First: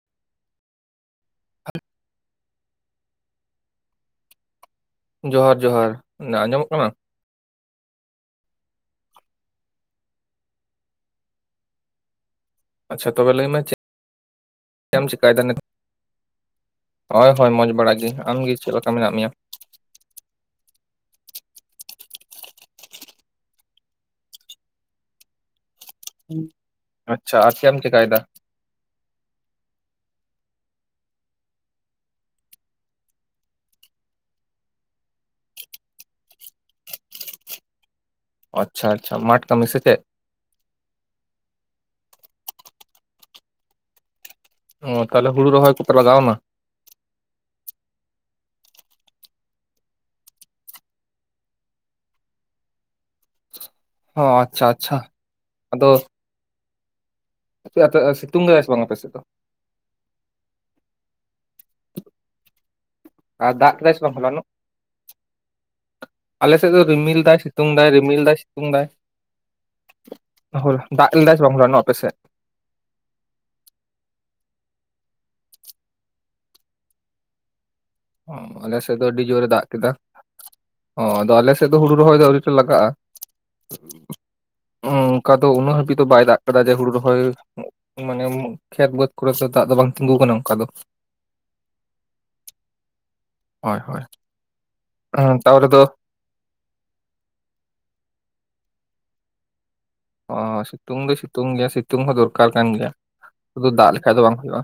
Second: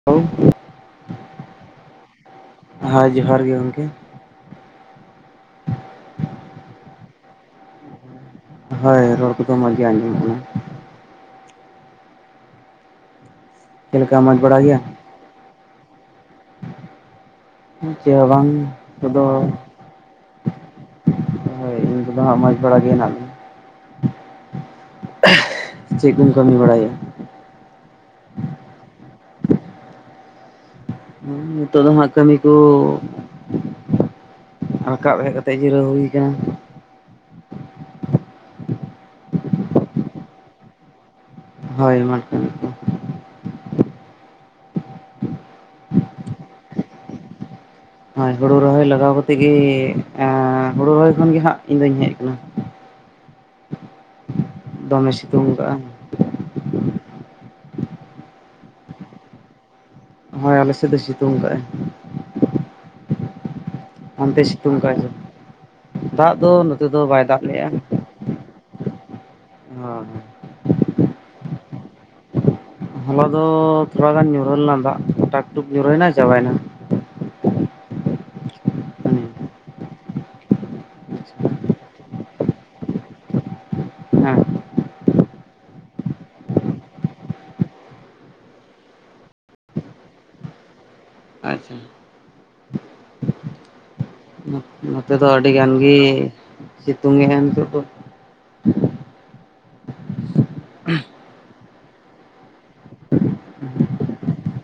[unintelligible] [inaudible] ᱦᱚᱭ ᱡᱚᱦᱟᱨ ᱜᱮ ᱜᱚᱝᱠᱮ ᱡᱚᱦᱟᱨ ᱡᱚᱦᱟᱨ ᱟᱸᱡᱚᱢᱚᱜ ᱠᱟᱱᱟ? ᱦᱳᱭ ᱨᱚᱲ ᱠᱚᱫᱚ ᱢᱚᱸᱡᱽ ᱜᱮ ᱟᱸᱡᱚᱢᱚᱜ ᱠᱟᱱᱟ ᱟᱪᱪᱷᱟ ᱛᱚᱵᱮ ᱞᱟᱹᱭ ᱢᱮ ᱪᱮᱫ ᱪᱮᱫ ᱞᱮᱠᱟ ᱢᱚᱡ ᱵᱟᱲᱟ ᱜᱮᱭᱟ? ᱪᱮᱫ ᱮᱢ ᱪᱮᱠᱟᱭᱫᱟ ᱱᱤᱛ? ᱦᱳᱭ ᱦᱳᱭ ᱢᱚᱸᱡᱽ ᱵᱟᱲᱟ ᱜᱮ, ᱪᱮᱫ ᱦᱚᱸ ᱵᱟᱝ ᱟᱢᱜᱮ ᱪᱮᱫ ᱞᱮᱠᱟ ᱢᱮᱱᱟᱜ ᱠᱚᱫᱚ ᱢᱮᱭᱟ? ᱦᱳᱭ ᱤᱧ ᱠᱚᱫᱚ ᱦᱟᱜ ᱢᱚᱡᱽ ᱵᱟᱲᱟ ᱜᱮ ᱦᱮᱱᱟᱜ ᱞᱤᱧᱟ ᱪᱮᱫ ᱠᱚᱢ ᱠᱟᱹᱢᱤ ᱵᱟᱲᱟᱭᱮᱜ-ᱟ? ᱟᱪᱪᱷᱟ ᱟᱨ ᱪᱮᱫ ᱮᱢ ᱪᱮᱠᱟᱭ ᱫᱟ? ᱱᱤᱛᱳᱜ ᱫᱚ ᱦᱟᱸᱜ ᱠᱟᱹᱢᱤ ᱠᱚ ᱨᱟᱠᱟᱵ ᱦᱮᱡ ᱠᱟᱛᱮᱜ ᱡᱤᱨᱟᱹᱣ ᱦᱩᱭ ᱠᱟᱱᱟ ᱟᱪᱪᱷᱟ ᱟᱪᱪᱷᱟ ᱢᱟᱴᱷ ᱠᱟᱹᱢᱤ ᱥᱮ ᱪᱮᱫ? ᱦᱳᱭ ᱢᱟᱴᱷ ᱠᱟᱹᱢᱤ ᱠᱚ ᱚ ᱛᱟᱞᱦᱮ ᱦᱩᱲᱩ ᱨᱚᱦᱚᱭ ᱠᱚᱯᱮ ᱞᱟᱜᱟᱣ ᱱᱟ? ᱦᱳᱭ ᱦᱩᱲᱩ ᱨᱚᱦᱚᱭ ᱞᱟᱜᱟᱣ ᱠᱟᱛᱮᱫ ᱜᱮ, ᱦᱩᱲᱩ ᱨᱚᱦᱚᱭ ᱠᱷᱚᱱ ᱜᱮ ᱦᱟᱸᱜ ᱤᱧ ᱫᱩᱧ ᱦᱮᱡ ᱟᱠᱟᱱᱟ ᱦᱚᱸ ᱟᱪᱪᱷᱟ ᱟᱪᱪᱷᱟ ᱫᱚᱢᱮ ᱥᱤᱛᱩᱝ ᱠᱟᱜᱼᱟ ᱟᱯᱮ ᱟᱯᱮ ᱥᱤᱛᱩᱝ ᱠᱟᱫᱟ ᱥᱮ ᱵᱟᱝ ᱟᱯᱮ ᱥᱮᱫ ᱫᱚ? ᱦᱳᱭ ᱟᱞᱮ ᱥᱮᱫ ᱫᱚᱭ ᱥᱤᱛᱩᱝ ᱠᱟᱜᱼᱟᱭ ᱟᱨ ᱫᱟᱜ ᱞᱮᱫᱟᱭ ᱥᱮ ᱵᱟᱝ ᱚᱱᱛᱮ ᱦᱚᱞᱟᱱᱚᱜ? ᱥᱤᱛᱩᱝ ᱠᱟᱜᱼᱟᱭ ᱥᱮ ᱫᱟᱜ ᱟᱞᱮ ᱥᱮᱫ ᱫᱚ ᱱᱚᱛᱮ ᱨᱤᱢᱤᱞ ᱵᱟᱭ ᱫᱟᱭ ᱫᱟᱜ ᱞᱮᱜᱼᱟ ᱥᱤᱛᱩᱝ ᱫᱟᱭ ᱨᱤᱢᱤᱞ ᱫᱟᱭ ᱼᱼᱛᱩᱝ ᱫᱟᱭ ᱦᱳᱭ ᱾ ᱫᱟᱜ ᱞᱮᱫᱟᱭ ᱥᱮ ᱵᱟᱝ ᱦᱚᱞᱟᱱᱚᱜ ᱟᱯᱮ ᱥᱮᱫ? ᱦᱚᱞᱟ ᱫᱚ ᱛᱷᱚᱲᱟ ᱜᱟᱱ ᱧᱩᱨᱦᱟᱹ ᱞᱮᱱᱟ ᱫᱟᱜ ᱴᱟᱠ ᱴᱩᱠ ᱧᱩᱨᱦᱟᱹᱭᱱᱟ ᱪᱟᱵᱟᱭᱱᱟ ᱚ ᱟᱞᱮ ᱥᱮᱫ ᱫᱚ ᱩᱱᱤ᱾ ᱟᱹᱰᱤ ᱡᱳᱨᱮ ᱫᱟᱜ ᱠᱮᱫᱟ ᱚ ᱟᱫᱚ ᱟᱞᱮ ᱥᱮᱫ ᱫᱚ ᱦᱩᱲᱩ ᱨᱚᱦᱚᱭ ᱫᱚ ᱟᱹᱣᱨᱤᱴᱟ ᱞᱟᱜᱟᱜᱼᱟ ᱦᱮᱸ ᱚᱱᱠᱟ ᱫᱚ ᱩᱱᱟᱹᱜ ᱦᱟᱹᱵᱤᱡ ᱫᱚ ᱵᱟᱭ ᱫᱟᱜ ᱠᱟᱫᱟ ᱡᱮ ᱦᱩᱲᱩ ᱨᱚᱦᱚᱭ ᱢᱟᱱᱮ ᱠᱷᱮᱛ ᱵᱟᱹᱫᱽ ᱠᱚᱨᱮ ᱫᱚ ᱫᱟᱜ ᱫᱚ ᱵᱟᱝ ᱛᱤᱸᱜᱩ ᱟᱠᱟᱱᱟ ᱚᱱᱠᱟ ᱫᱚ ᱟᱪᱪᱷᱟ ᱦᱳᱭ ᱦᱳᱭ ᱱᱚᱛᱮ ᱫᱚ ᱟᱹᱰᱤ ᱛᱟᱣ ᱜᱟᱱ ᱨᱮᱫᱚ ᱜᱮ ᱥᱤᱛᱩᱝ ᱮᱜᱼᱟ ᱱᱤᱛᱚᱜ ᱫᱚ᱾ ᱚ ᱥᱤᱛᱩᱝ ᱫᱚ ᱥᱤᱛᱩᱝ ᱜᱮᱭᱟ ᱥᱤᱛᱩᱝ ᱦᱚᱸ ᱫᱚᱨᱠᱟᱨ ᱠᱟᱱ ᱜᱮᱭᱟ, ᱥᱩᱫᱩ ᱫᱟᱜ ᱞᱮᱠᱷᱟᱡ ᱫᱚ ᱵᱟᱝ ᱦᱩᱭᱩᱜᱼᱟ᱾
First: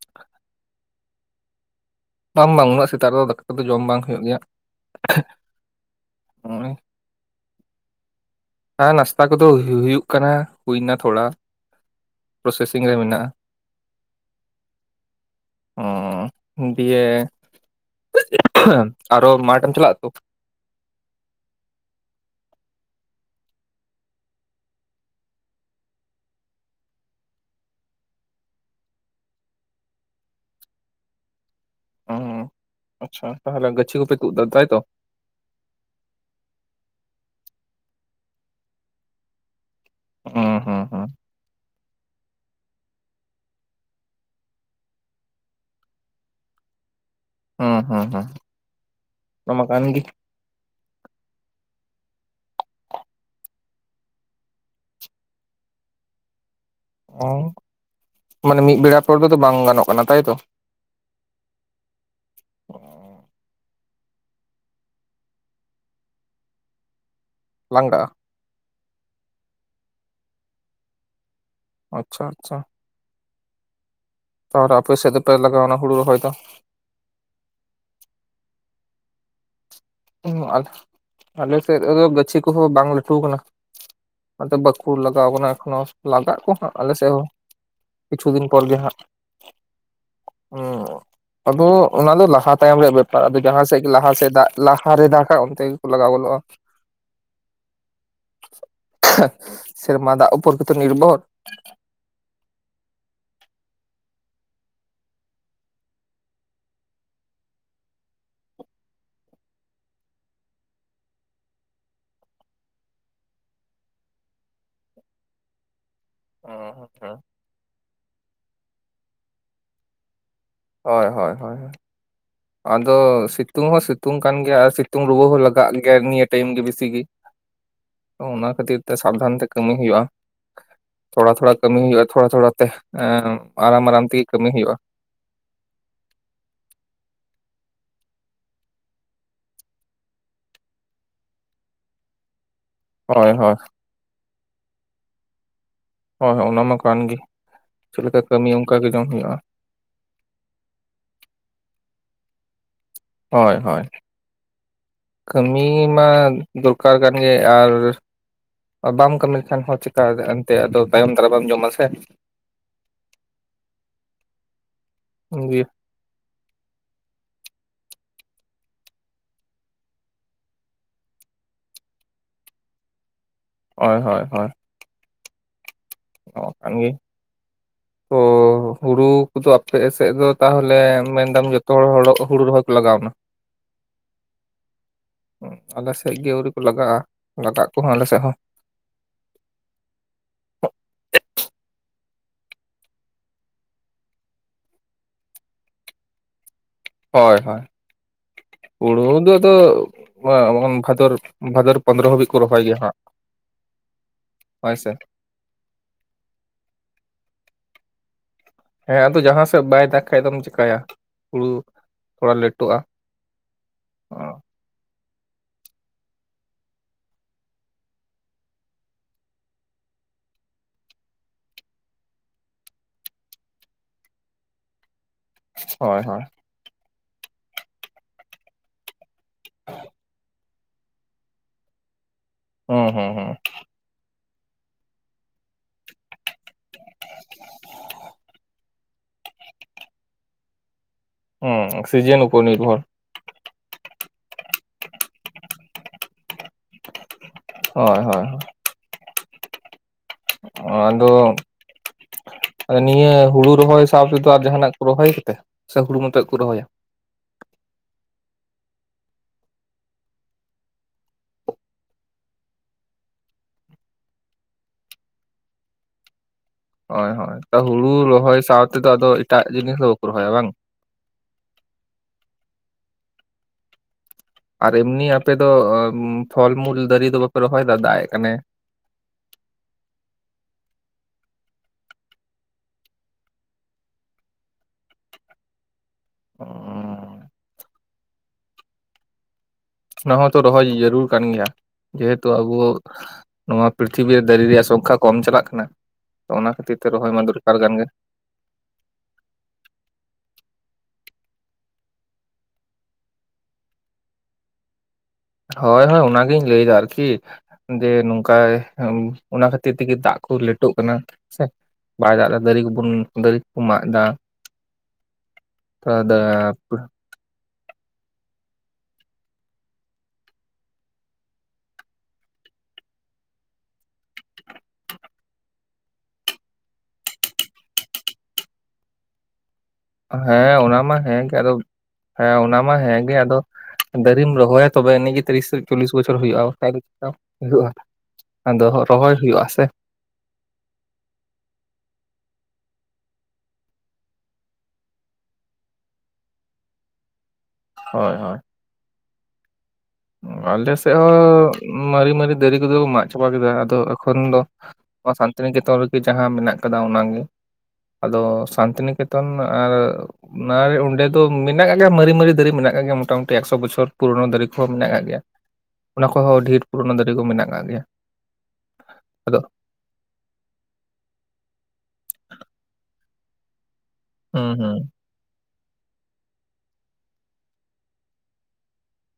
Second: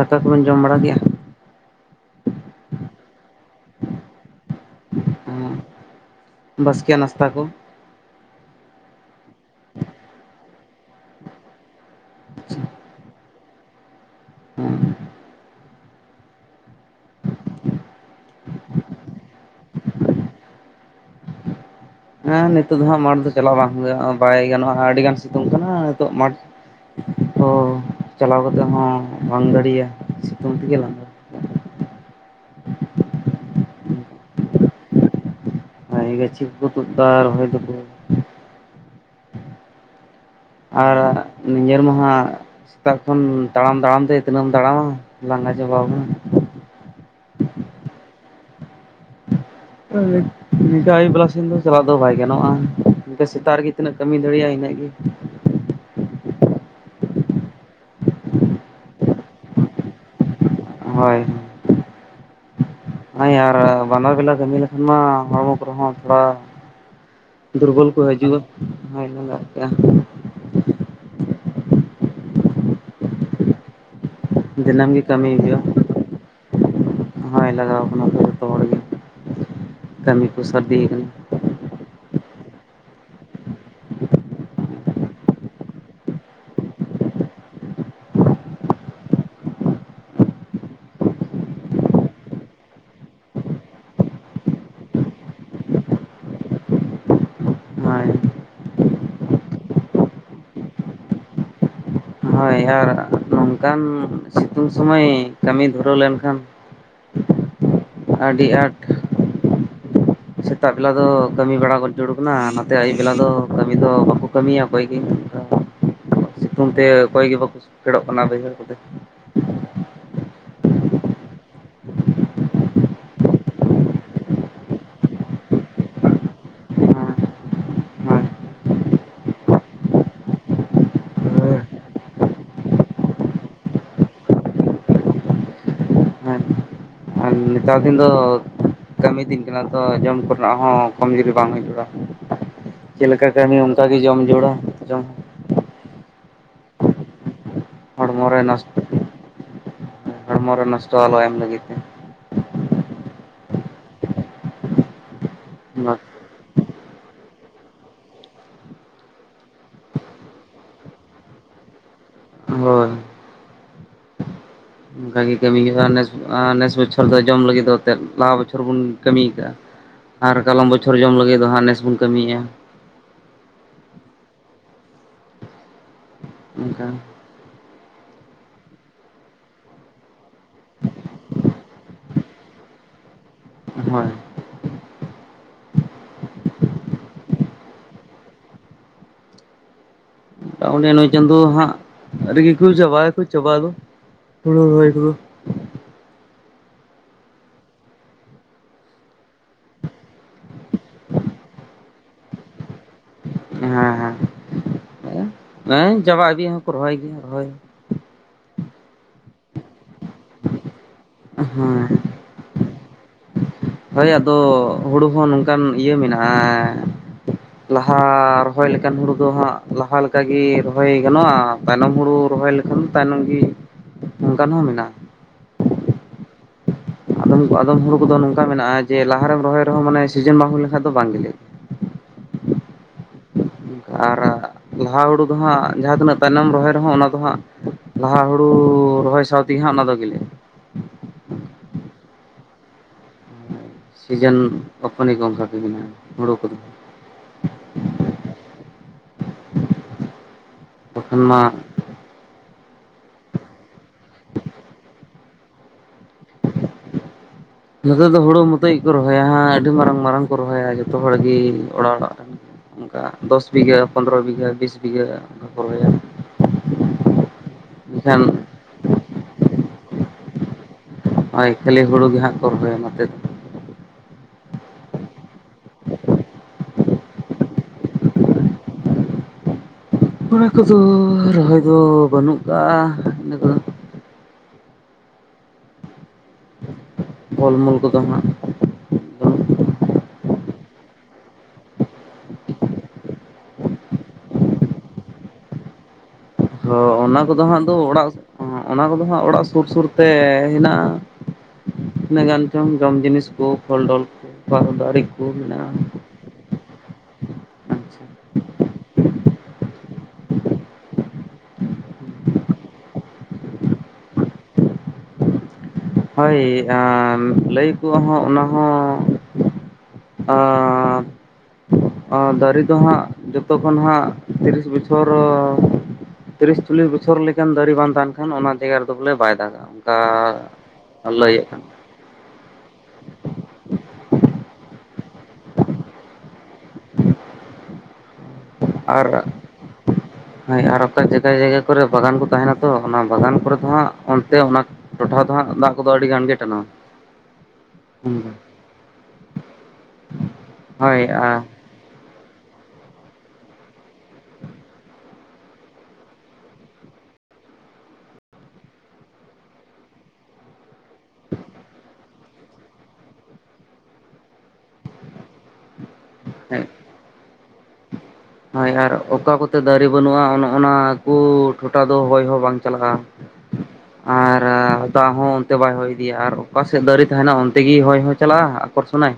ᱫᱟᱠᱟ ᱠᱚᱵᱮᱱ ᱡᱚᱢ ᱵᱟᱲᱟ ᱠᱮᱜᱼᱟ? ᱵᱟᱝ ᱵᱟᱝ ᱩᱱᱟᱹᱜ ᱥᱮᱛᱟᱜ ᱨᱮᱫᱚ ᱫᱟᱠᱟ ᱠᱚ ᱫᱚ ᱡᱚᱢ ᱵᱟᱝ ᱦᱩᱭᱩᱜ ᱜᱮᱭᱟ᱾ ᱱᱚᱜᱼᱚᱭ ᱵᱟᱥᱠᱮᱭᱟᱜ ᱱᱟᱥᱛᱟ ᱠᱚ? ᱦᱮᱸ ᱱᱟᱥᱛᱟ ᱠᱚᱫᱚ ᱦᱩᱭᱩᱜ ᱠᱟᱱᱟ ᱦᱩᱭ ᱮᱱᱟ ᱛᱷᱚᱲᱟ᱾ ᱯᱨᱚᱥᱮᱥᱤᱝ ᱨᱮ ᱢᱮᱱᱟᱜᱼᱟ᱾ ᱦᱮᱸ ᱚᱻ ᱫᱤᱭᱮ ᱟᱨᱚ ᱢᱟᱴᱷ ᱮᱢ ᱪᱟᱞᱟᱜᱼᱟ ᱛᱚ? ᱦᱮᱸ ᱱᱤᱛᱚᱜ ᱫᱚ ᱦᱟᱸᱜ ᱢᱟᱴᱷ ᱫᱚ ᱪᱟᱞᱟᱜ ᱵᱟᱝ ᱦᱩᱭᱩᱜᱼᱟ ᱵᱟᱭ ᱜᱟᱱᱚᱜᱼᱟ, ᱟᱹᱰᱤᱜᱟᱱ ᱥᱤᱛᱩᱝ ᱠᱟᱱᱟ ᱱᱤᱛᱚᱜ ᱢᱟᱴᱷ ᱚ ᱪᱟᱞᱟᱣ ᱠᱟᱛᱮᱜ ᱦᱚᱸ ᱵᱟᱝ ᱫᱟᱲᱤᱭᱟ ᱥᱤᱛᱩᱝ ᱛᱮᱜᱮ ᱞᱟᱸᱜᱟ᱾ ᱚ ᱟᱪᱪᱷᱟ ᱛᱟᱦᱞᱮ ᱜᱟᱹᱪᱷᱤ ᱠᱚᱯᱮ ᱛᱩᱜ ᱫᱟ ᱛᱟᱭᱛᱚ? ᱦᱳᱭ ᱜᱟᱪᱷᱤ ᱠᱚᱠᱚ ᱛᱩᱫ ᱫᱟ ᱨᱚᱦᱚᱭ ᱫᱚᱠᱚ᱾ ᱚᱸ ᱟᱨ ᱱᱤᱡᱮᱨ ᱢᱟ ᱦᱟᱸᱜ ᱥᱮᱛᱟᱜ ᱠᱷᱚᱱ ᱛᱟᱲᱟᱢ ᱛᱟᱲᱟᱢ ᱛᱮ ᱛᱤᱱᱟᱹᱜ ᱮᱢ ᱛᱟᱲᱟᱢᱟ ᱞᱟᱸᱜᱟ ᱪᱟᱵᱟᱣ ᱠᱟᱱᱟ᱾ ᱦᱩᱸ ᱦᱩᱸ ᱦᱩᱸ ᱚᱱᱟ ᱢᱟ ᱠᱟᱱ ᱜᱮ [unintelligible] ᱤᱱᱠᱟᱹ ᱟᱹᱭᱩᱵ ᱵᱮᱞᱟ ᱥᱮᱱ ᱫᱚ ᱪᱟᱞᱟᱜ ᱫᱚ ᱵᱟᱭ ᱜᱟᱱᱚᱜᱼᱟ, ᱤᱱᱠᱟ ᱥᱮᱛᱟᱜ ᱨᱮᱜᱮ ᱛᱤᱱᱟᱹᱜ ᱠᱟᱹᱢᱤ ᱫᱟᱲᱮᱭᱟᱜᱼᱟ ᱤᱱᱟᱹᱜ ᱜᱮ᱾ ᱚ ᱢᱟᱱᱮ ᱢᱤᱜ ᱵᱮᱲᱟ ᱯᱚᱨ ᱫᱚᱛᱚ ᱵᱟᱝ ᱜᱟᱱᱚᱜ ᱠᱟᱱᱟ ᱛᱟᱭᱛᱚ? ᱦᱳᱭ ᱦᱟᱸᱭᱟᱨ ᱵᱟᱱᱟᱨ ᱵᱮᱞᱟ ᱠᱟᱹᱢᱤ ‌ᱞᱮᱠᱷᱟᱱ ᱢᱟ‌ ᱦᱚᱲᱢᱚᱵᱠᱚᱨᱮ ᱦᱚᱸ ᱛᱷᱚᱲᱟ ᱫᱩᱨᱵᱚᱞ ᱠᱚ ᱞᱟᱸᱜᱟᱜᱼᱟ ᱦᱤᱡᱩᱜᱼᱟ ᱦᱚᱭ ᱦᱚᱸ ᱞᱟᱹᱠᱛᱤᱜᱼᱟ᱾ ᱟᱪᱪᱷᱟ ᱟᱪᱪᱷᱟ [unintelligible] ᱫᱤᱱᱟᱹᱢ ᱟᱯᱮ ᱜᱮ ᱥᱮᱫ ᱠᱟᱹᱢᱤ ᱫᱚᱯᱮ ᱦᱩᱭᱩᱜᱼᱟ ᱞᱟᱜᱟᱣᱱᱟ ᱦᱩᱲᱩ ᱨᱚᱦᱚᱭ ᱫᱚ? ᱦᱳᱭ ᱞᱟᱜᱟᱣ ᱠᱟᱱᱟ ᱡᱚᱛᱚ ᱦᱚᱲᱜᱮ᱾ ᱤᱝ ᱦᱚᱸ ᱟᱞ ᱟᱞᱮ ᱥᱮᱫ ᱨᱮᱫᱚ ᱜᱟᱹᱪᱷᱤ ᱠᱚᱦᱚᱸ ᱵᱟᱝ ᱞᱟᱹᱴᱩᱣ ᱠᱟᱱᱟ᱾ ᱟᱫᱚ ᱵᱟᱹᱠᱩ ᱞᱟᱜᱟᱣ ᱠᱟᱱᱟ ᱮᱠᱷᱚᱱᱚ ᱞᱟᱜᱟᱜ ᱠᱚ ᱦᱟᱸᱜ ᱟᱞᱮᱥᱮᱜ ᱦᱚᱸ᱾ ᱠᱤᱪᱷᱩ ᱫᱤᱱ ᱯᱚᱨ ᱜᱮ ᱦᱟᱸᱜ᱾ ᱚᱸ ᱟᱫᱚ ᱚᱱᱟ ᱫᱚ ᱞᱟᱦᱟ ᱛᱟᱭᱚᱢ ᱨᱮᱭᱟᱜ ᱵᱮᱯᱟᱨ ᱟᱫᱚ ᱡᱟᱦᱟᱸ ᱥᱮᱜ ᱜᱮ ᱞᱟᱦᱟ ᱥᱮᱜ ᱫᱟᱜ ᱞᱟᱦᱟᱨᱮ ᱫᱟᱜᱟ ᱚᱱᱛᱮ ᱜᱮᱠᱚ ᱞᱟᱜᱟᱣ ᱜᱚᱫᱚᱜᱼᱟ᱾ ᱦᱚᱭ ᱥᱮᱨᱢᱟ ᱫᱟᱜ ᱩᱯᱚᱨ ᱜᱮᱛᱚ ᱱᱤᱨᱵᱷᱚᱨ᱾ ᱦᱳᱭ ᱟᱨ ᱱᱚᱝᱠᱟᱱ ᱥᱤᱛᱩᱝ ᱥᱩᱢᱟᱭ ᱠᱟᱹᱢᱤ ᱫᱷᱩᱨᱟᱹᱣ ᱞᱮᱱᱠᱷᱟᱱ ᱟᱹᱰᱤ ᱟᱴ [unintelligible] ᱥᱮᱛᱟᱜ ᱵᱮᱞᱟ ᱫᱚ ᱠᱟᱹᱢᱤ ᱵᱟᱲᱟ ᱜᱚᱫ ᱡᱚᱲᱩ ᱠᱟᱱᱟ, ᱱᱚᱛᱮ ᱟᱹᱭᱩᱵ ᱵᱮᱞᱟ ᱫᱚ ᱠᱟᱹᱢᱤ ᱫᱚ ᱵᱟᱠᱚ ᱠᱟᱹᱢᱤᱭᱟ ᱚᱠᱚᱭ ᱜᱮ᱾ ᱥᱤᱛᱩᱝ ᱛᱮ ᱚᱠᱚᱭ ᱜᱮ ᱵᱟᱠᱚ ᱯᱷᱮᱰᱚᱜ ᱠᱟᱱᱟ ᱵᱟᱹᱭᱦᱟᱹᱲ ᱠᱚᱛᱮ᱾ ᱦᱚᱭ ᱦᱚᱭ ᱦᱚᱭ ᱦᱚᱭ ᱟᱫᱚ ᱥᱤᱛᱩᱝ ᱦᱚᱸ ᱥᱤᱛᱩᱝ ᱠᱟᱱ ᱜᱮᱭᱟ ᱟᱨ ᱥᱤᱛᱩᱝ ᱨᱩᱣᱟᱹ ᱦᱚᱸ ᱞᱟᱜᱟᱜ ᱜᱮᱭᱟ ᱱᱤᱭᱟᱹ ᱴᱟᱭᱤᱢ ᱜᱮ ᱵᱤᱥᱤᱜᱤ᱾ ᱚᱱᱟ ᱠᱷᱟᱹᱛᱤᱨ ᱛᱮ ᱥᱟᱵᱫᱷᱟᱱ ᱛᱮ ᱠᱟᱹᱢᱤ ᱦᱩᱭᱩᱜᱼᱟ᱾ ᱛᱷᱚᱲᱟ ᱛᱷᱚᱲᱟ ᱠᱟ. ᱢᱤ ᱦᱩᱭᱩᱜᱼᱟ ᱛᱷᱚᱲᱟ ᱛᱷᱚᱲᱟ ᱛᱮ ᱮᱸ ᱟᱨᱟᱢ ᱟᱨᱟᱢ ᱛᱮᱜᱮ ᱠᱟ. ᱢᱤ ᱦᱩᱭᱩᱜᱼᱟ᱾ ᱦᱮᱸ ᱟᱨ ᱱᱮᱛᱟᱨ ᱫᱤᱱ ᱫᱚ ᱠᱟᱹᱢᱤ ᱫᱤᱱ ᱠᱟᱱᱟ ᱛᱚ ᱡᱚᱢ ᱠᱚᱨᱮᱱᱟᱜ ᱦᱚᱸ ᱠᱚᱢ ᱡᱩᱨᱤ ᱵᱟᱝ ᱦᱤᱡᱩᱜᱼᱟ᱾ ᱪᱮᱫ ᱞᱮᱠᱟ ᱦᱳᱭ ᱠᱟᱹᱢᱤ ᱚᱱᱠᱟᱜ ᱜᱮ ᱡᱚᱢ ᱡᱚᱲᱟ ᱡᱚᱢ ᱦᱚᱸ᱾ ᱦᱚᱭ ᱦᱚᱭ ᱚᱱᱟᱢᱟ ᱠᱟᱱ ᱜᱮ ᱪᱮᱫᱞᱮᱠᱟ ᱦᱚᱲᱢᱚ ᱨᱮ ᱠᱟᱹᱢᱤ ᱚᱝᱠᱟ ᱱᱚᱥᱴᱚ ᱜᱮ ᱡᱚᱢ ᱦᱩᱭᱩᱜᱼᱟ᱾ ᱦᱚᱲᱢᱚ ᱨᱮ ᱱᱚᱥᱴᱚ ᱟᱞᱚ ᱮᱢ ᱞᱟᱹᱜᱤᱫ ᱛᱮ᱾ ᱦᱳᱭ ᱦᱳᱭ ᱠᱟᱹᱢᱤ ᱢᱟ ᱫᱚᱨᱠᱟᱨ ᱠᱟᱱ ᱜᱮ ᱟᱨ ᱵᱟᱢ ᱠᱟᱹᱢᱤ ᱞᱮᱠᱷᱟᱱ ᱦᱚᱸ ᱪᱮᱠᱟ ᱮᱱᱛᱮ ᱟᱫᱚ ᱛᱟᱭᱚᱢ ᱫᱟᱨᱟ ᱢᱮᱢ ᱡᱚᱢᱟ ᱥᱮ᱾ ᱦᱳᱭ ᱚᱱᱠᱟ ᱜᱮ ᱠᱟᱹᱢᱤ ᱫᱤᱭᱮ ᱦᱩᱭᱩᱜᱼᱟ ᱱᱮ ᱱᱮᱥ ᱵᱚᱪᱷᱚᱨ ᱫᱚ ᱡᱚᱢ ᱞᱟᱹᱜᱤᱫ ᱫᱚ ᱮ ᱞᱟᱦᱟ ᱵᱚᱪᱷᱚᱨ ᱵᱚᱱ ᱠᱟᱹᱢᱤ ᱠᱟᱜᱼᱟ ᱟᱨ ᱠᱟᱞᱚᱢ ᱵᱚᱪᱷᱚᱨ ᱡᱚᱢ ᱞᱟᱹᱜᱤᱫ ᱫᱚ ᱦᱟᱸᱜ ᱱᱮᱥ ᱵᱚᱱ ᱠᱟᱹᱢᱤᱭᱮᱫᱼᱟ ᱦᱳᱭ ᱦᱳᱭ ᱦᱳᱭ ᱱᱚ ᱠᱟᱱ ᱜᱮ ᱚᱱᱠᱟ ᱛᱚ ᱦᱩᱲᱩ ᱠᱚᱫᱚ ᱟᱯᱮ ᱥᱮᱫ ᱫᱚ ᱛᱟᱦᱚᱞᱮ ᱢᱮᱱᱫᱟᱢ ᱡᱚᱛᱚ ᱦᱚᱲ ᱦᱩᱲᱩ ᱨᱚᱦᱚᱭ ᱠᱚ ᱞᱟᱜᱟᱣ ᱱᱟ ᱦᱳᱭ ᱟᱞᱮᱥᱮᱫ ᱜᱮ ᱟᱹᱣᱨᱤ ᱠᱚ ᱞᱟᱜᱟᱜᱼᱟ ᱞᱟᱜᱟᱜ ᱠᱚᱦᱚᱸ ᱟᱞᱮᱥᱮᱫ ᱦᱚᱸ ᱚᱸᱰᱮ ᱱᱩᱭ ᱪᱟᱸᱫᱳ ᱦᱟᱸᱜ ᱟᱹᱰᱤᱜᱮᱠᱚ ᱪᱟᱵᱟᱭᱟᱠᱚ ᱪᱟᱵᱟᱟᱭ ᱫᱚ ᱦᱩᱲᱩ ᱨᱚᱦᱚᱭ ᱠᱚᱫᱚ ᱦᱳᱭ ᱦᱳᱭ ᱦᱩᱲᱩ ᱫᱚ ᱟᱫᱚ ᱚᱱ ᱵᱷᱟᱫᱚᱨ ᱵᱷᱟᱫᱚᱨ ᱯᱚᱫᱨᱚ ᱦᱟᱹᱵᱤᱡ ᱠᱚ ᱨᱚᱦᱚᱭ ᱜᱮᱭᱟ ᱦᱟᱸᱜ ᱦᱮᱸ ᱦᱮᱸ ᱦᱳᱭ ᱥᱮ ᱦᱮᱸ ᱡᱟᱵᱟᱟᱭ ᱤᱫᱤᱭᱟ ᱠᱚ ᱦᱚᱸᱠᱚ ᱨᱚᱦᱚᱭ ᱜᱮᱭᱟ ᱨᱚᱦᱚᱭ ᱦᱮᱸ ᱟᱫᱚ ᱡᱟᱦᱟᱸ ᱥᱮᱫ ᱵᱟᱭ ᱫᱟᱜ ᱠᱷᱟᱡ ᱫᱚᱢ ᱪᱤᱠᱟᱭᱟ ᱦᱩᱲᱩ ᱦᱮᱸ ᱛᱷᱚᱲᱟ ᱞᱮᱴᱚᱜᱼᱟ ᱦᱳᱭ ᱟᱫᱚ ᱦᱩᱲᱩ ᱦᱚᱸ ᱱᱚᱝᱠᱟᱱ ᱤᱭᱟᱹ ᱢᱮᱱᱟᱜᱼᱟ ᱞᱟᱦᱟ ᱨᱚᱦᱚᱭ ᱞᱮᱠᱟᱱ ᱦᱩᱲᱩ ᱫᱚ ᱦᱟᱸᱜ ᱞᱟᱦᱟᱠᱟᱜᱮ ᱨᱚᱦᱚᱭ ᱜᱟᱱᱚᱜᱼᱟ ᱛᱟᱭᱱᱚᱢ ᱦᱩᱲᱩ ᱨᱚᱦᱚᱭ ᱞᱮᱠᱷᱟᱱ ᱛᱟᱭᱱᱚᱢ ᱜᱮ ᱚᱱᱠᱟᱱ ᱦᱚᱸ ᱢᱮᱱᱟᱜᱼᱟ ᱦᱳᱭ ᱦᱳᱭ ᱟᱫᱚᱢ ᱟᱫᱚᱢ ᱦᱳᱲᱳ ᱠᱚᱫᱚ ᱱᱚᱝᱠᱟ ᱢᱮᱱᱟᱜᱼᱟ ᱡᱮ ᱞᱟᱦᱟ ᱨᱮᱢ ᱨᱚᱦᱚᱭ ᱨᱮᱦᱚᱸ ᱢᱟᱱᱮ ᱥᱤᱡᱤᱱ ᱵᱟᱝ ᱦᱩᱭ ᱞᱮᱱᱠᱷᱟᱱ ᱫᱚ ᱵᱟᱝ ᱜᱮᱞᱮᱜ-ᱟ ᱦᱩᱸ ᱦᱩᱸ ᱦᱩᱸ ᱟᱨ ᱞᱟᱦᱟ ᱦᱩᱲᱩ ᱫᱚᱦᱟᱸᱜ ᱡᱟᱦᱟᱸ ᱛᱤᱱᱟᱹᱜ ᱛᱟᱭᱱᱚᱢ ᱨᱚᱦᱚᱭ ᱨᱮᱦᱚᱸ ᱚᱱᱟ ᱫᱚ ᱦᱟᱸᱜ ᱞᱟᱦᱟ ᱦᱩᱲᱩ ᱨᱚᱦᱚᱭ ᱥᱟᱶᱛᱮᱜᱮ ᱦᱟᱜ ᱚᱱᱟ ᱫᱚ ᱜᱮᱞᱮᱜ-ᱟ ᱦᱩ ᱦᱩ ᱥᱤᱡᱮᱱ ᱩᱯᱚᱨ ᱱᱤᱨᱵᱷᱚᱨ ᱥᱤᱡᱤᱱ ᱚᱯᱚᱱᱤ ᱠᱚ ᱚᱱᱠᱟ ᱛᱟᱦᱮᱱᱟ ᱦᱩᱲᱳ ᱠᱚᱫᱚ ᱦᱳᱭ ᱦᱳᱭ ᱚᱻ ᱟᱫᱚ ᱵᱟᱠᱷᱟᱱ ᱢᱟ ᱟᱫᱚ ᱱᱤᱭᱟᱹ ᱦᱩᱲᱩ ᱨᱚᱦᱚᱭ ᱥᱟᱶ ᱛᱮᱫᱚ ᱟᱨ ᱡᱟᱦᱟᱱᱟᱜ ᱠᱚ ᱨᱚᱦᱚᱭ ᱠᱟᱛᱮ ᱥᱮ ᱦᱩᱲᱩ ᱢᱚᱛᱚᱡ ᱠᱚ ᱨᱚᱦᱚᱭᱟ ᱱᱚᱛᱮ ᱫᱚ ᱦᱩᱲᱩ ᱢᱚᱛᱚᱡ ᱜᱮᱠᱚ ᱨᱚᱦᱚᱭᱟ ᱦᱟᱜ ᱟᱹᱰᱤ ᱢᱟᱨᱟᱝ ᱢᱟᱨᱟᱝ ᱠᱚ ᱨᱚᱦᱚᱭᱟ ᱡᱚᱛᱚ ᱦᱚᱲ ᱜᱮ ᱚᱲᱟᱜ ᱚᱲᱟᱜ ᱨᱮᱱ ᱚᱱᱠᱟ ᱫᱚᱥ ᱵᱤᱜᱷᱟᱹ ᱯᱚᱱᱫᱽᱨᱚ ᱵᱤᱜᱷᱟᱹ ᱵᱤᱥ ᱵᱤᱜᱷᱟᱹ ᱚᱱᱠᱟ ᱠᱚ ᱨᱚᱦᱚᱭᱟ ᱦᱳᱭ ᱦᱳᱭ ᱛᱚ ᱦᱩᱲᱩ ᱮᱱᱠᱷᱟᱱ ᱨᱚᱦᱚᱭ ᱥᱟᱶᱛᱮ ᱫᱚ ᱟᱫᱚ ᱮᱴᱟᱜ ᱡᱤᱱᱤᱥ ᱫᱚ ᱵᱟᱠᱚ ᱨᱚᱦᱚᱭᱟ ᱵᱟᱝ ᱦᱳᱭ ᱠᱷᱟᱹᱞᱤ ᱦᱩᱲᱩ ᱜᱮ ᱦᱟᱜ ᱠᱚ ᱨᱚᱦᱚᱭᱟ ᱱᱚᱛᱮ ᱫᱚ ᱟᱨ ᱮᱢᱱᱤ ᱟᱯᱮ ᱫᱚ ᱯᱷᱚᱞᱢᱩᱞ ᱫᱟᱨᱮ ᱫᱚ ᱵᱟᱯᱮ ᱨᱚᱦᱚᱭᱮᱫᱟ ᱫᱟᱜ ᱮᱫ ᱠᱟᱱᱮ ᱠᱚᱲᱟ ᱠᱚᱫᱚ ᱨᱚᱦᱚᱭ ᱫᱚ ᱵᱟᱹᱱᱩᱜ ᱠᱟᱜᱼᱟ ᱤᱱᱟ ᱫᱚ ᱯᱷᱚᱞᱢᱚᱞ ᱠᱚᱫᱚ ᱦᱟᱜ ᱚᱱᱟ ᱦᱚᱸᱛᱚ ᱨᱚᱦᱚᱭ ᱡᱟᱹᱨᱩᱲ ᱠᱟᱱ ᱜᱮᱭᱟ ᱡᱮᱦᱮᱛᱩ ᱟᱵᱚ ᱱᱚᱣᱟ ᱯᱨᱤᱛᱷᱤᱵᱤᱨ ᱨᱮ ᱫᱟᱨᱮᱹ ᱨᱮᱭᱟᱜ ᱥᱚᱝᱠᱷᱟ ᱠᱚᱢ ᱪᱟᱞᱟᱜ ᱠᱟᱱᱟ ᱛᱚ ᱚᱱᱟ ᱠᱷᱟᱹᱛᱤᱨ ᱛᱷᱟ ᱛᱮ ᱨᱚᱦᱚᱭ ᱢᱟ ᱚᱱᱟ ᱠᱚᱫᱚ ᱫᱚᱨᱠᱟᱨ ᱦᱟᱸᱜ ᱠᱟᱱ ᱫᱚ ᱜᱮ ᱚᱲᱟᱜ ᱚᱱᱟ ᱠᱚᱫᱚ ᱦᱟᱸᱜ ᱚᱲᱟᱜ ᱥᱩᱨ ᱥᱩᱨ ᱛᱮ ᱦᱮᱱᱟᱜᱼᱟ ᱛᱤᱤᱱᱟᱹᱜ ᱜᱟᱱ ᱪᱚᱝ ᱡᱚᱢ ᱡᱤᱱᱤᱥ ᱠᱚ ᱯᱷᱚᱞ-ᱰᱚᱞ ᱠᱚ ᱫᱟᱨᱮ ᱠᱚ ᱢᱮᱱᱟᱜᱼᱟ ᱦᱳᱭ ᱦᱳᱭ ᱚᱱᱟᱜᱤᱧ ᱞᱟᱹᱭᱮᱫᱟ ᱟᱨᱠᱤ ᱡᱮ ᱟᱪᱪᱷᱟ ᱱᱚᱝᱠᱟᱭ ᱚᱱᱟ ᱠᱷᱟᱹᱛᱤᱨ ᱛᱮᱜᱮ ᱫᱟᱜ ᱠᱚ ᱞᱮᱴᱳᱜ ᱠᱟᱱᱟ ᱥᱮ ᱵᱟᱭ ᱫᱟᱜ ᱮᱫᱟ ᱫᱟᱨᱮ ᱠᱚᱵᱚᱱ ᱫᱟᱨᱮ ᱠᱚᱵᱚᱱ ᱢᱟᱜ ᱮᱫᱟ ᱦᱳᱭ ᱞᱟᱹᱭ ᱟᱠᱚ ᱦᱚᱸ ᱚᱱᱟ ᱦᱚᱸ ᱚᱼᱼ ᱫᱟᱨᱮ ᱫᱚ ᱦᱟᱸᱜ ᱡᱚᱛᱚ ᱠᱷᱚᱱ ᱦᱟᱸᱜ ᱛᱤᱨᱤᱥ ᱵᱚᱪᱷᱚᱨ ᱛᱤᱨᱤᱥ ᱪᱚᱞᱞᱤᱥ ᱵᱚᱪᱷᱚᱨ ᱞᱮᱠᱟᱱ ᱫᱟᱨᱮ ᱵᱟᱝ ᱛᱟᱦᱮᱱ ᱠᱷᱟᱱ ᱚᱱᱟ ᱡᱟᱭᱜᱟ ᱨᱮᱫᱚ ᱵᱚᱞᱮ ᱵᱟᱭ ᱫᱟᱜᱟ ᱦᱮᱸ ᱚᱱᱟ ᱢᱟ ᱦᱮᱸᱜᱮ ᱞᱟᱹᱭᱮᱫ ᱟᱫᱚ ᱠᱟᱱ ᱦᱮᱸ ᱚᱱᱟ ᱢᱟ ᱦᱮᱸᱜᱮ ᱟᱫᱚ ᱫᱟᱨᱮᱢ ᱨᱚᱦᱚᱭᱟ ᱛᱚᱵᱮ ᱟᱱᱤᱡ ᱜᱮ ᱛᱤᱨᱤᱥ ᱪᱚᱞᱞᱤᱥ ᱵᱚᱪᱷᱚᱨ ᱦᱩᱭᱩᱜᱼᱟ ᱫᱟ ᱪᱮᱠᱟ ᱦᱩᱭᱩᱜᱼᱟ ᱟᱫᱚ ᱟᱨ ᱨᱚᱦᱚᱭ ᱦᱩᱭᱩᱜ ᱟ-ᱥᱮ ᱦᱳᱭ ᱟᱨ ᱚᱠᱟ ᱡᱟᱭᱟᱭ ᱡᱟᱭᱜᱟ ᱠᱚᱨᱮ ᱵᱟᱜᱟᱱ ᱠᱚ ᱛᱟᱦᱮᱱᱟ ᱛᱚ ᱚᱱᱟ ᱵᱟᱜᱟᱱ ᱠᱚᱨᱮ ᱫᱚ ᱦᱟᱸᱜ ᱚᱱᱛᱮ ᱚᱱᱟ ᱴᱚᱴᱷᱟ ᱫᱚ ᱦᱟᱸᱟᱜ ᱫᱟᱜ ᱠᱚᱫᱚ ᱟᱹᱰᱤ ᱜᱟᱱ ᱜᱮ ᱴᱟᱱᱟᱣᱟ ᱦᱳᱭ ᱦᱳᱭ ᱟᱞᱮ ᱥᱮᱫ ᱦᱳᱭ ᱦᱚᱸ ᱟᱨ ᱢᱟᱨᱮ ᱢᱟᱨᱮ ᱫᱟᱨᱮ ᱠᱚᱫᱚ ᱠᱚ ᱢᱟᱜ ᱪᱟᱵᱟ ᱠᱮᱫᱟ ᱟᱫᱚ ᱮᱠᱷᱚᱱ ᱫᱚ ᱱᱚᱣᱟ ᱥᱟᱱᱛᱤᱱᱤᱠᱮᱛᱚᱱ ᱨᱮᱜᱮ ᱡᱟᱦᱟᱸ ᱢᱮᱱᱟᱜ ᱟᱠᱟᱫᱟ ᱚᱱᱟ ᱜᱮ ᱟᱫᱚ ᱥᱟᱱᱛᱤᱱᱤᱠᱮᱛᱚᱱ ᱟᱨ ᱚᱱᱟ ᱚᱸᱰᱮ ᱫᱚ ᱢᱮᱱᱟᱜ ᱟᱠᱟᱫ ᱜᱮᱭᱟ ᱢᱟᱨᱮ ᱢᱟᱨᱮ ᱫᱟᱨᱮ ᱢᱮᱱᱟᱜ ᱟᱠᱟᱫ ᱜᱮᱭᱟ ᱢᱚᱴᱟᱢᱩᱴᱤ ᱮᱠᱥᱚ ᱵᱚᱪᱷᱚᱨ ᱯᱩᱨᱚᱱᱳ ᱫᱟᱨᱮ ᱠᱚ ᱠᱚ ᱢᱮᱱᱟᱜ ᱟᱠᱟᱫ ᱜᱮᱭᱟ ᱚᱱᱟ ᱠᱷᱚᱡ ᱦᱚᱸ ᱰᱷᱮᱨ ᱯᱩᱨᱚᱱᱳ ᱫᱟᱨᱮ ᱠᱚ ᱢᱮᱱᱟᱜ ᱟᱠᱟᱫ ᱜᱮᱭᱟ ᱦᱳᱭ ᱟᱨ ᱚᱠᱟ ᱟᱫᱚ ᱠᱚᱛᱮ ᱫᱟᱨᱮ ᱵᱟᱹᱱᱩᱜᱼᱟ ᱚᱱᱮ ᱚᱱᱟ ᱠᱚ ᱴᱷᱚᱴᱟ ᱫᱚ ᱦᱚᱭ ᱦᱚᱸ ᱵᱟᱝ ᱪᱟᱞᱟᱜᱼᱟ ᱟᱨ ᱦᱩᱸ ᱦᱩᱸ ᱫᱟᱜ ᱦᱚᱸ ᱚᱱᱛᱮ ᱵᱟᱭ ᱦᱚᱭ ᱤᱫᱤᱭᱟ ᱟᱨ ᱚᱠᱟᱥᱮᱫ ᱫᱟᱨᱮ ᱛᱟᱦᱮᱱᱟ ᱚᱱᱛᱮ ᱜᱮ ᱦᱚᱭ ᱦᱚᱸᱭ ᱪᱟᱞᱟᱜᱼᱟ ᱟᱠᱚᱨᱥᱚᱱᱟᱭ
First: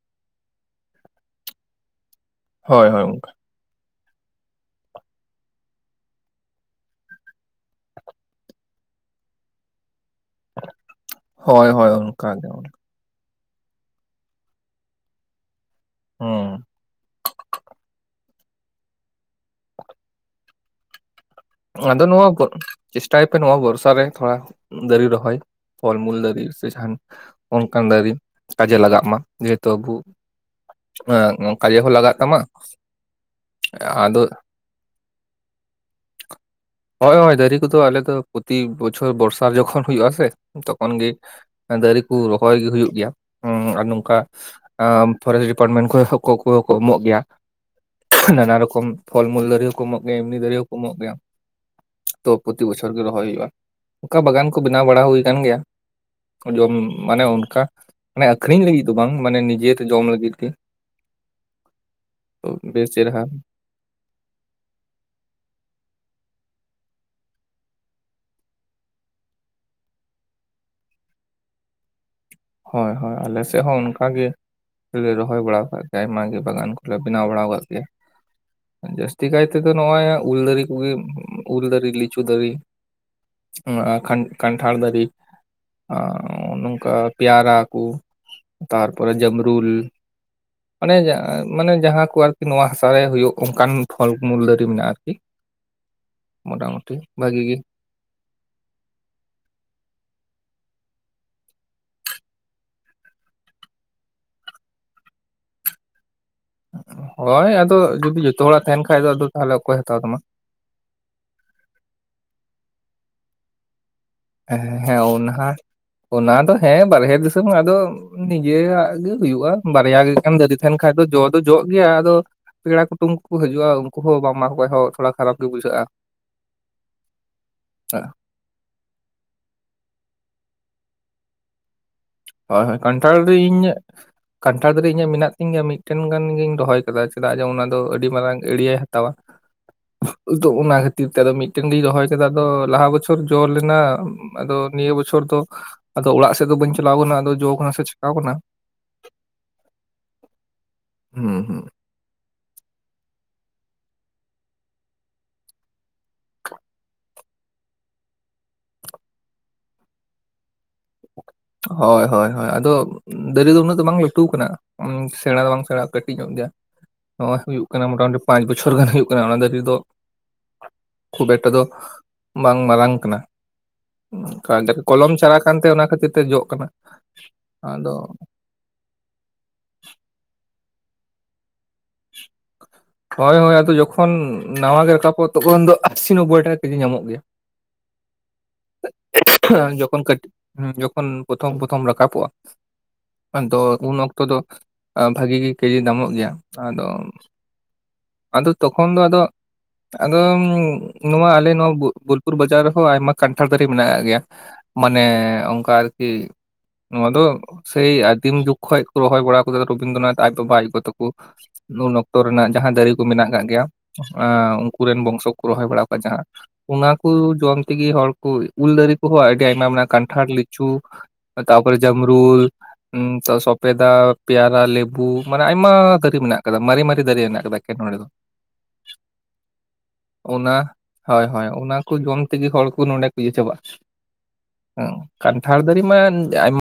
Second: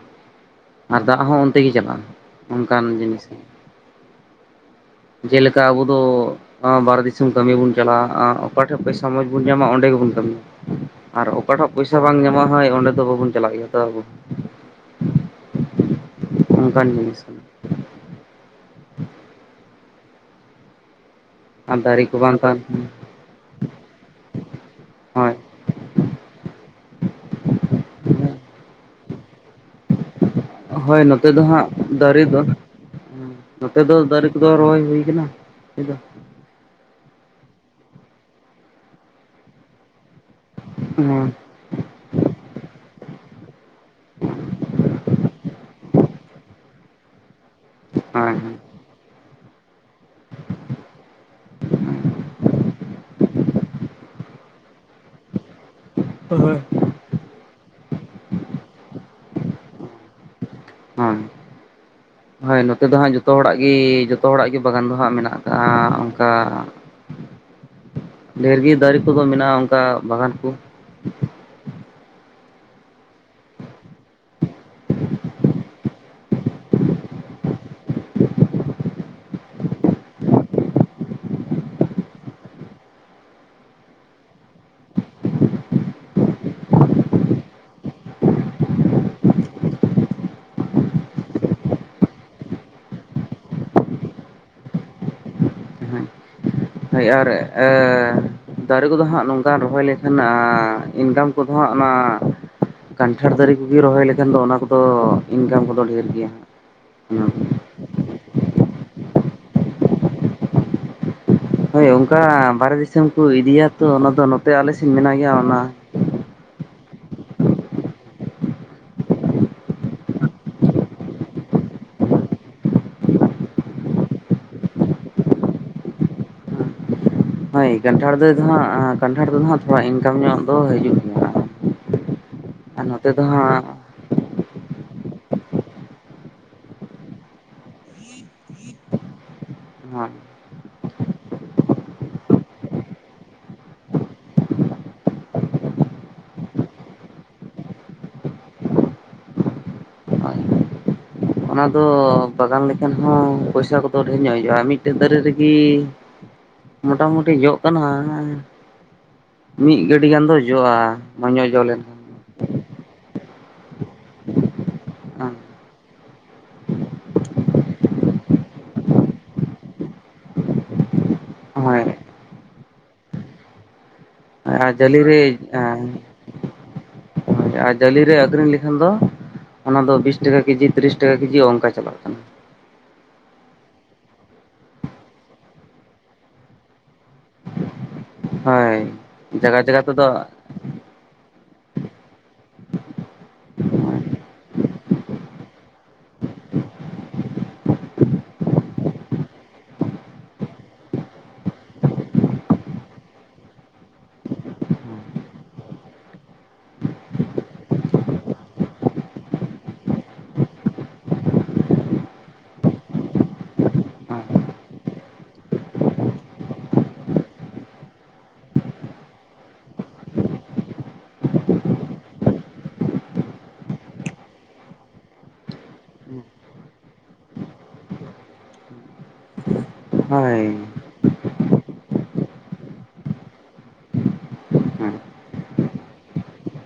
ᱟᱨ ᱫᱟᱜ ᱦᱚᱸ ᱚᱱᱛᱮ ᱜᱮ ᱪᱟᱞᱟᱜᱼᱟ ᱚᱱᱠᱟᱱ ᱦᱳᱭ ᱦᱳᱭ ᱡᱤᱱᱤᱥ ᱚᱱᱠᱟ ᱠᱟᱱᱟ ᱡᱮᱞᱮᱠᱟ ᱟᱵᱚ ᱫᱚ ᱵᱟᱨᱦᱮ ᱫᱤᱥᱚᱢ ᱠᱟᱹᱢᱤ ᱵᱚᱱ ᱪᱟᱞᱟᱜᱼᱟ ᱚᱠᱟ ᱴᱷᱮᱱ ᱯᱚᱭᱥᱟ ᱢᱚᱸᱡ ᱵᱚᱱ ᱧᱟᱢᱟ ᱚᱸᱰᱮ ᱜᱮᱵᱚᱱ ᱠᱟᱹᱢᱤᱭᱟ ᱟᱨ ᱦᱳᱭ ᱚᱠᱟᱴᱷᱟᱜ ᱦᱳᱭ ᱯᱚᱭᱥᱟ ᱵᱟᱝ ᱚᱱᱠᱟ ᱜᱮ ᱧᱟᱢᱚᱜᱼᱟ ᱦᱳᱭ ᱚᱱᱠᱟ ᱚᱸᱰᱮ ᱫᱚ ᱵᱟᱵᱚᱱ ᱪᱟᱞᱟᱜ ᱜᱮᱭᱟ ᱛᱚ ᱟᱵᱚ ᱦᱚᱸ ᱦᱩᱸ ᱚᱱᱠᱟᱱ ᱡᱤᱱᱤᱥ ᱠᱟᱱᱟ ᱟᱨ ᱫᱟᱨᱮ ᱟᱫᱚ ᱱᱚᱭᱟ ᱵᱟᱝ ᱠᱚ ᱛᱟᱦᱮᱱ ᱠᱷᱟᱱ ᱪᱮᱥ ᱴᱟᱭᱤᱯᱮ ᱱᱚᱣᱟ ᱵᱚᱨᱥᱟᱨ ᱨᱮ ᱛᱷᱚᱲᱟ ᱫᱟᱨᱤ ᱦᱳᱭ ᱨᱚᱦᱚᱭ ᱯᱷᱚᱞ ᱢᱩᱞ ᱫᱟᱨᱤ ᱥᱮ ᱡᱟᱦᱟᱱ ᱚᱱᱠᱟᱱ ᱫᱟᱨᱮ ᱠᱟᱡᱮ ᱞᱟᱜᱟᱜ ᱢᱟ ᱡᱮᱦᱮᱛᱩ ᱟᱵᱚ ᱦᱳᱭ ᱱᱚᱛᱮ ᱫᱚ ᱮᱸ ᱦᱟᱸᱜ ᱠᱟᱡᱮ ᱦᱚᱸ ᱞᱟᱜᱟᱜ ᱫᱟᱨᱮ ᱫᱚ ᱛᱟᱢᱟ ᱱᱚᱛᱮ ᱫᱚ ᱟᱫᱚ ᱫᱟᱨᱮ ᱠᱚᱫᱚ ᱨᱚᱦᱚᱭ ᱦᱩᱭ ᱠᱟᱱᱟ ᱦᱩᱭ ᱫᱚ ᱦᱳᱭ ᱦᱳᱭ ᱫᱟᱨᱤ ᱠᱚᱫᱚ ᱟᱞᱮ ᱫᱚ ᱯᱚᱛᱤ ᱵᱚᱪᱷᱚᱨ ᱵᱚᱨᱥᱟ ᱡᱚᱠᱷᱚᱱ ᱦᱩᱭᱩᱜ ᱟ-ᱥᱮ ᱛᱚᱠᱷᱚᱱ ᱜᱮ ᱦᱮᱸ ᱫᱟᱨᱮ ᱠᱟ ᱨᱚᱦᱚᱭ ᱜᱮ ᱦᱩᱭᱩᱜ ᱜᱮᱭᱟ ᱦᱩᱸ ᱟᱨ ᱱᱚᱝᱠᱟ ᱯᱷᱚᱨᱮᱥᱴ ᱰᱤᱯᱟᱨᱴᱢᱮᱱᱴ ᱠᱚ ᱠᱚ ᱮᱢᱚᱜ ᱜᱮᱭᱟ ᱦᱳᱭ ᱱᱟᱱᱟ ᱨᱚᱠᱚᱢ ᱯᱷᱚᱞ ᱢᱩᱞ ᱫᱟᱨᱮ ᱦᱚᱸ ᱠᱚ ᱮᱢᱚᱜ ᱜᱮᱭᱟ ᱮᱢᱱᱤ ᱫᱟᱨᱮ ᱦᱚᱸ ᱠᱚ ᱮᱢᱚᱜ ᱜᱮᱭᱟ ᱛᱚ ᱯᱚᱛᱤ ᱵᱚᱪᱷᱚᱨ ᱜᱮ ᱨᱚᱦᱚᱭ ᱦᱩᱭᱩᱜᱼᱟ ᱚᱱᱠᱟ ᱵᱟᱜᱟᱱ ᱠᱚ ᱵᱮᱱᱟᱣ ᱵᱟᱲᱟ ᱦᱩᱭ ᱟᱠᱟᱱ ᱜᱮᱭᱟ ᱡᱚᱢ ᱢᱟᱱᱮ ᱚᱱᱠᱟ ᱢᱟᱱᱮ ᱟᱠᱷᱨᱤᱧ ᱞᱟᱹᱜᱤᱫ ᱫᱚ ᱵᱟᱝ ᱢᱟᱱᱮ ᱱᱤᱡᱮᱛᱮ ᱡᱚᱢ ᱞᱟᱹᱜᱤᱫ ᱜᱮ ᱦᱮᱸ ᱛᱚ ᱦᱳᱭ ᱱᱚᱛᱮ ᱵᱮᱥ ᱫᱚ ᱦᱟᱸᱜ ᱪᱮᱨᱦᱟ ᱡᱚᱛᱚ ᱦᱚᱲᱟᱜ ᱜᱮ ᱜᱤ ᱡᱚᱛᱚ ᱦᱚᱲᱟᱜ ᱜᱤ ᱵᱟᱜᱟᱱ ᱫᱚ ᱦᱟᱸᱜ ᱢᱮᱱᱟᱜ ᱠᱟᱜᱼᱟ ᱚᱱᱠᱟ ᱰᱷᱮᱨ ᱜᱤ ᱫᱟᱨᱮ ᱠᱚᱫᱚ ᱢᱮᱱᱟᱜᱼᱟ ᱚᱱᱠᱟ ᱵᱟᱜᱟᱱ ᱠᱚ ᱦᱳᱭ ᱦᱳᱭ ᱟᱞᱮ ᱥᱮᱫ ᱦᱚᱸ ᱚᱱᱠᱟ ᱜᱮ ᱞᱮ ᱨᱚᱦᱚᱭ ᱵᱟᱲᱟᱣ ᱟᱠᱟᱫ ᱟᱭᱢ ᱜᱮ ᱵᱟᱜᱟᱱ ᱠᱚᱞᱮ ᱵᱮᱱᱟᱣ ᱵᱟᱲᱟᱣ ᱟᱠᱟᱫ ᱜᱮᱭᱟ ᱡᱟᱹᱥᱛᱤ ᱠᱟᱭ ᱛᱮᱫᱚ ᱱᱚᱜᱼᱚᱭ ᱩᱞ ᱫᱟᱨᱮ ᱠᱚᱜᱮ ᱩᱞ ᱫᱟᱨᱮ ᱞᱤᱪᱩ ᱫᱟᱨᱮ ᱦᱩᱸ ᱟᱨ ᱠᱟᱱᱴᱷᱟᱲ ᱫᱟᱨᱮ ᱱᱚᱝᱠᱟ ᱯᱮᱭᱟᱨᱟ ᱠᱚ ᱛᱟᱨᱯᱚᱨᱮ ᱡᱟᱢᱨᱩᱞ ᱢᱟᱱᱮ ᱢᱟᱱᱮ ᱡᱟᱦᱟᱸ ᱠᱚ ᱟᱨᱠᱤ ᱱᱚᱣᱟ ᱦᱟᱥᱟᱨᱮ ᱦᱳᱭᱳᱜ ᱚᱱᱠᱟᱱ ᱯᱷᱚᱞᱢᱩᱞ ᱫᱟᱨᱮ ᱢᱮᱱᱟᱜᱼᱟ ᱟᱨᱠᱤ [inaudible] ᱦᱮᱸ ᱢᱚᱴᱟᱢᱩᱴᱤ ᱦᱳᱭ ᱟᱨ ᱵᱷᱟᱜᱤ ᱜᱮ [unintelligible] ᱫᱟᱨᱮ ᱠᱚᱫᱚ ᱦᱟᱸᱜ ᱱᱚᱝᱠᱟ ᱨᱚᱦᱚᱭ ᱞᱮᱠᱷᱟᱱ ᱤᱱᱠᱟᱢ ᱠᱚᱫᱚ ᱦᱟᱸᱜ ᱚᱱᱟ ᱠᱟᱱᱴᱷᱟᱲ ᱫᱟᱨᱮ ᱠᱚ ᱜᱮ ᱨᱚᱦᱚᱭ ᱞᱮᱠᱷᱟᱱ ᱫᱚ ᱚᱱᱟ ᱠᱚ ᱫᱚ ᱤᱱᱠᱟᱢ ᱠᱚ ᱫᱚ ᱰᱷᱹᱮᱨ ᱜᱮᱭᱟ ᱦᱳᱭ ᱦᱟᱸᱜ ᱟᱫᱚ ᱡᱩᱫᱤ ᱡᱚᱛᱚ ᱦᱚᱲᱟᱜ ᱛᱟᱦᱮᱱ ᱠᱷᱟᱡ ᱫᱚ ᱟᱫᱚ ᱛᱟᱦᱞᱮ ᱚᱠᱚᱭ ᱦᱟᱛᱟᱣ ᱛᱟᱢᱟ ᱦᱳᱭ ᱚᱱᱠᱟ ᱵᱟᱨᱦᱮ ᱫᱤᱥᱚᱢ ᱠᱚ ᱤᱫᱤᱭᱟ ᱛᱚ ᱚᱱᱟ ᱫᱚ ᱱᱚᱛᱮ ᱟᱞᱮᱥᱮᱱ ᱢᱮᱱᱟᱜ ᱜᱮᱭᱟ ᱚᱱᱟ ᱚᱱᱟ ᱫᱚ ᱦᱮᱸ ᱵᱟᱨᱦᱮ ᱫᱤᱥᱚᱢ ᱦᱚᱸ ᱟᱫᱚ ᱱᱤᱡᱮ ᱨᱟᱜ ᱜᱮ ᱦᱩᱭᱩᱜᱼᱟ ᱵᱟᱨᱭᱟ ᱜᱟᱱ ᱫᱟᱨᱮ ᱛᱟᱦᱮᱱ ᱠᱷᱟᱱ ᱫᱚ ᱡᱚ ᱫᱚ ᱡᱚᱜ ᱜᱮᱭᱟ ᱟᱫᱚ ᱯᱮᱲᱟ ᱠᱩᱴᱩᱢ ᱠᱚᱠᱚ ᱦᱤᱡᱩᱜᱼᱟ ᱩᱱᱠᱩ ᱦᱚᱸ ᱵᱟᱢ ᱮᱢᱟᱠᱚ ᱠᱷᱟᱡ ᱦᱚᱸ ᱛᱷᱚᱲᱟ ᱠᱷᱟᱨᱟᱯ ᱜᱮ ᱵᱩᱡᱷᱟᱹᱜᱼᱟ ᱦᱳᱭ ᱦᱮᱸ, ᱠᱟᱱᱴᱷᱟᱲ ᱫᱚ ᱦᱟᱸᱜ ᱠᱟᱱᱴᱷᱟᱲ ᱫᱚ ᱦᱟᱸᱜ ᱛᱷᱚᱲᱟ ᱤᱱᱠᱟᱢ ᱧᱚᱜ ᱫᱚ ᱦᱤᱡᱩᱜ ᱜᱮᱭᱟ ᱦᱳᱭ ᱦᱳᱭ ᱟᱨ ᱱᱚᱛᱮ ᱠᱟᱱᱴᱷᱟᱲ ᱫᱚ ᱫᱟᱨᱮ ᱦᱟᱸᱜ ᱤᱧᱟᱹᱜ ᱠᱟᱱᱴᱷᱟ ᱫᱟᱨᱮ ᱤᱧᱟᱹᱜ ᱢᱮᱱᱟᱜ ᱛᱤᱧ ᱜᱮᱭᱟ ᱢᱤᱫ ᱴᱮᱱ ᱜᱟᱱ ᱜᱤᱧ ᱨᱚᱦᱚᱭ ᱟᱠᱟᱫᱟ ᱪᱮᱫᱟᱜ ᱡᱮ ᱚᱱᱟ ᱫᱚ ᱟᱹᱰᱤ ᱢᱟᱨᱟᱝ ᱮᱲᱤᱜᱟᱹᱭ ᱦᱟᱛᱟᱣᱟ ᱦᱳᱭ ᱟᱫᱚ ᱚᱱᱟ ᱠᱷᱟᱹᱛᱤᱨ ᱛᱮ ᱟᱫᱚ ᱢᱤᱫ ᱴᱮᱱ ᱜᱮᱧ ᱨᱚᱦᱚᱭ ᱠᱟᱫᱟ ᱟᱫᱚ ᱞᱟᱦᱟ ᱵᱚᱪᱷᱚᱨ ᱡᱚ ᱞᱮ ᱱᱟ ᱟᱫᱚ ᱱᱤᱭᱟᱹ ᱵᱚᱪᱷᱚᱨ ᱫᱚ ᱟᱫᱚ ᱚᱲᱟᱜ ᱥᱮᱫ ᱫᱚ ᱵᱟᱹᱧ ᱪᱟᱞᱟᱣ ᱠᱟᱱᱟ ᱟᱫᱚ ᱡᱚ ᱠᱟᱱᱟ ᱥᱮ ᱪᱷᱟᱠᱟᱣ ᱟᱠᱟᱱᱟ ᱦᱳᱭ ᱦᱩᱸ ᱦᱩᱸ ᱚᱱᱟ ᱫᱚ ᱵᱟᱜᱟᱱ ᱞᱮᱠᱷᱟᱱ ᱦᱚᱸ ᱯᱚᱭᱥᱟ ᱠᱚᱫᱚ ᱰᱷᱮᱨ ᱧᱚᱜ ᱦᱩᱭᱩᱜᱼᱟ ᱢᱤᱫᱴᱮᱡ ᱫᱟᱨᱮ ᱨᱮᱜᱮ ᱢᱚᱴᱟ ᱢᱩᱴᱤ ᱡᱚᱜ ᱠᱟᱱᱟ ᱢᱤᱫ ᱜᱟᱹᱰᱤ ᱜᱟᱱ ᱫᱚ ᱡᱚᱜᱼᱟ ᱢᱚᱡᱽ ᱧᱚᱜ ᱡᱚ ᱦᱳᱭ ᱦᱳᱭ ᱞᱮᱱᱠᱷᱟᱱ ᱦᱳᱭ ᱟᱫᱚ ᱫᱟᱨᱮ ᱫᱚ ᱩᱱᱟᱹᱜ ᱫᱚ ᱵᱟᱝ ᱞᱟᱹᱴᱩ ᱟᱠᱟᱱᱟ ᱥᱮᱬᱟ ᱫᱚ ᱵᱟᱝ ᱥᱮᱬᱟ ᱠᱟᱴᱤᱡ ᱧᱚᱜ ᱜᱮᱭᱟ ᱱᱚᱣᱟ ᱦᱩᱭᱩᱜ ᱠᱟᱱᱟ ᱢᱚᱴᱟ ᱢᱩᱴᱤ ᱯᱟᱸᱪ ᱵᱚᱪᱷᱚᱨ ᱜᱟᱱ ᱦᱩᱭᱩᱜ ᱠᱟᱱᱟ ᱚᱱᱟ ᱫᱟᱨᱮ ᱫᱚ ᱠᱷᱩᱵ ᱮᱠᱴᱟ ᱫᱚ ᱦᱳᱭ ᱵᱟᱝ ᱢᱟᱨᱟᱝ ᱠᱟᱱᱟ ᱟᱨ ᱡᱟᱹᱞᱤ ᱠᱚᱞᱚᱢ ᱨᱮ ᱪᱟᱨᱟᱜ ᱠᱟᱱ ᱛᱮ ᱚᱱᱟ ᱠᱷᱟᱹᱛᱤᱨ ᱛᱮ ᱡᱚᱜ ᱠᱟᱱᱟ ᱟᱫᱚ ᱟᱹᱠᱷᱨ ᱤᱧ ᱞᱮᱠᱷᱟᱱ ᱫᱚ ᱚᱱᱟ ᱫᱚ ᱵᱤᱥ ᱴᱟᱠᱟ ᱠᱮᱡᱤ ᱛᱤᱨᱤᱥ ᱴᱟᱠᱟ ᱠᱮᱡᱤ ᱚᱱᱠᱟ ᱪᱟᱞᱟᱜᱼᱟ ᱦᱳᱭ ᱦᱳᱭ ᱟᱫᱚ ᱡᱚᱠᱷᱚᱱ ᱱᱟᱣᱟ ᱜᱮ ᱨᱟᱠᱟ ᱵᱚᱜ ᱛᱚᱠᱷᱚᱱ ᱩᱱ ᱫᱚ ᱟᱥᱤ ᱱᱚᱵᱚᱭ ᱴᱟᱠᱟ ᱠᱮᱡᱤ ᱧᱟᱢᱚᱜ ᱜᱮᱭᱟ ᱦᱳᱭ ᱡᱟᱭᱜᱟ [unintelligible] ᱡᱟᱭᱜᱟ ᱛᱮᱫᱚ ᱦᱮᱸ ᱡᱚ ᱠᱷᱚᱱ ᱯᱨᱚᱛᱷᱚᱢ ᱯᱨᱚᱛᱷᱚᱢ ᱨᱟᱠᱟᱵ ᱚᱜᱼᱟ ᱟᱫᱚ ᱩᱱ ᱚᱠᱛᱚ ᱫᱚ ᱵᱷᱟᱜᱤ ᱜᱮ ᱠᱮᱡᱤ ᱫᱟᱢᱚᱜ ᱜᱮᱭᱟ ᱟᱫᱚ ᱟᱫᱚ ᱛᱚ ᱠᱷᱚᱱ ᱫᱚ ᱟᱫᱚ ᱟᱫᱚ ᱱᱚᱣᱟ ᱟᱞᱮ ᱱᱚᱣᱟ ᱵᱳᱞᱯᱩᱨ ᱵᱟᱡᱟᱨ ᱨᱮᱦᱚᱸ ᱟᱭᱢᱟ ᱠᱟᱱᱴᱷᱟᱲ ᱫᱟᱨᱮ ᱢᱮᱱᱟᱜ ᱜᱮᱭᱟ ᱢᱟᱱᱮ ᱚᱱᱠᱟ ᱟᱨᱠᱤ ᱱᱚᱣᱟ ᱫᱚ ᱥᱮᱭ ᱟᱹᱫᱤᱢ ᱡᱩᱜ ᱠᱷᱚᱱᱚᱡ ᱠᱚ ᱨᱚᱦᱚᱭ ᱵᱟᱲᱟ ᱟᱠᱟᱫᱟ ᱨᱚᱵᱤᱱᱫᱨᱚᱱᱟᱛᱷ ᱟᱡ ᱵᱟᱵᱟ ᱟᱡ ᱜᱚᱜᱚ ᱛᱟ ᱠᱚ ᱩᱱ ᱚᱠᱛᱚ ᱨᱮᱱᱟᱜ ᱡᱟᱦᱟᱸ ᱫᱟᱨᱮ ᱠᱚ ᱢᱮᱱᱟᱜ ᱟᱠᱟᱫ ᱜᱮᱭᱟ ᱩᱱᱠᱩ ᱨᱮᱱ ᱵᱚᱝᱥᱚ ᱠᱚ ᱨᱚᱦᱚᱭ ᱵᱟᱲᱟ ᱟᱠᱟᱫᱼᱟ ᱡᱟᱦᱟᱸ ᱚᱱᱟᱠᱚ ᱡᱚᱢ ᱛᱮ ᱜᱮ ᱦᱚᱲ ᱠᱚ ᱩᱞ ᱫᱟᱨᱮ ᱠᱚᱦᱚᱸ ᱟᱹᱰᱤ ᱟᱭᱢᱟ ᱟᱭᱢᱟ ᱠᱟᱱ ᱴᱷᱟᱲ ᱞᱤᱪᱩ ᱛᱟ ᱯᱚ ᱨᱮ ᱡᱟᱢ ᱨᱩ ᱦᱮᱸ ᱥᱚᱯᱮ ᱫᱟ ᱯᱮ ᱭᱟ ᱨᱟ ᱞᱮᱵᱩ ᱢᱟᱱᱮ ᱟᱭᱢᱟ ᱫᱟᱨᱮ ᱢᱮᱱᱟᱜ ᱟᱠᱟᱫᱟ ᱢᱟᱨᱮ ᱢᱟᱨᱮ ᱫᱟᱨᱮ ᱢᱮᱱᱟᱜ ᱟᱠᱟᱫᱟ ᱦᱳᱭ [unintelligible] ᱦᱳᱭ ᱦᱳᱭ ᱚᱱᱟ ᱠᱚ ᱡᱚᱢ ᱛᱮ ᱜᱮ ᱦᱚᱲ ᱠᱚ ᱱᱚᱰᱮ ᱠᱚ ᱤᱭᱟᱹ ᱪᱟᱵᱟᱜᱼᱟ ᱦᱮᱸ [unintelligible] ᱠᱟᱱᱴᱷᱟᱟᱲ ᱫᱟᱨᱤ ᱢᱟ ᱟᱭᱢᱟ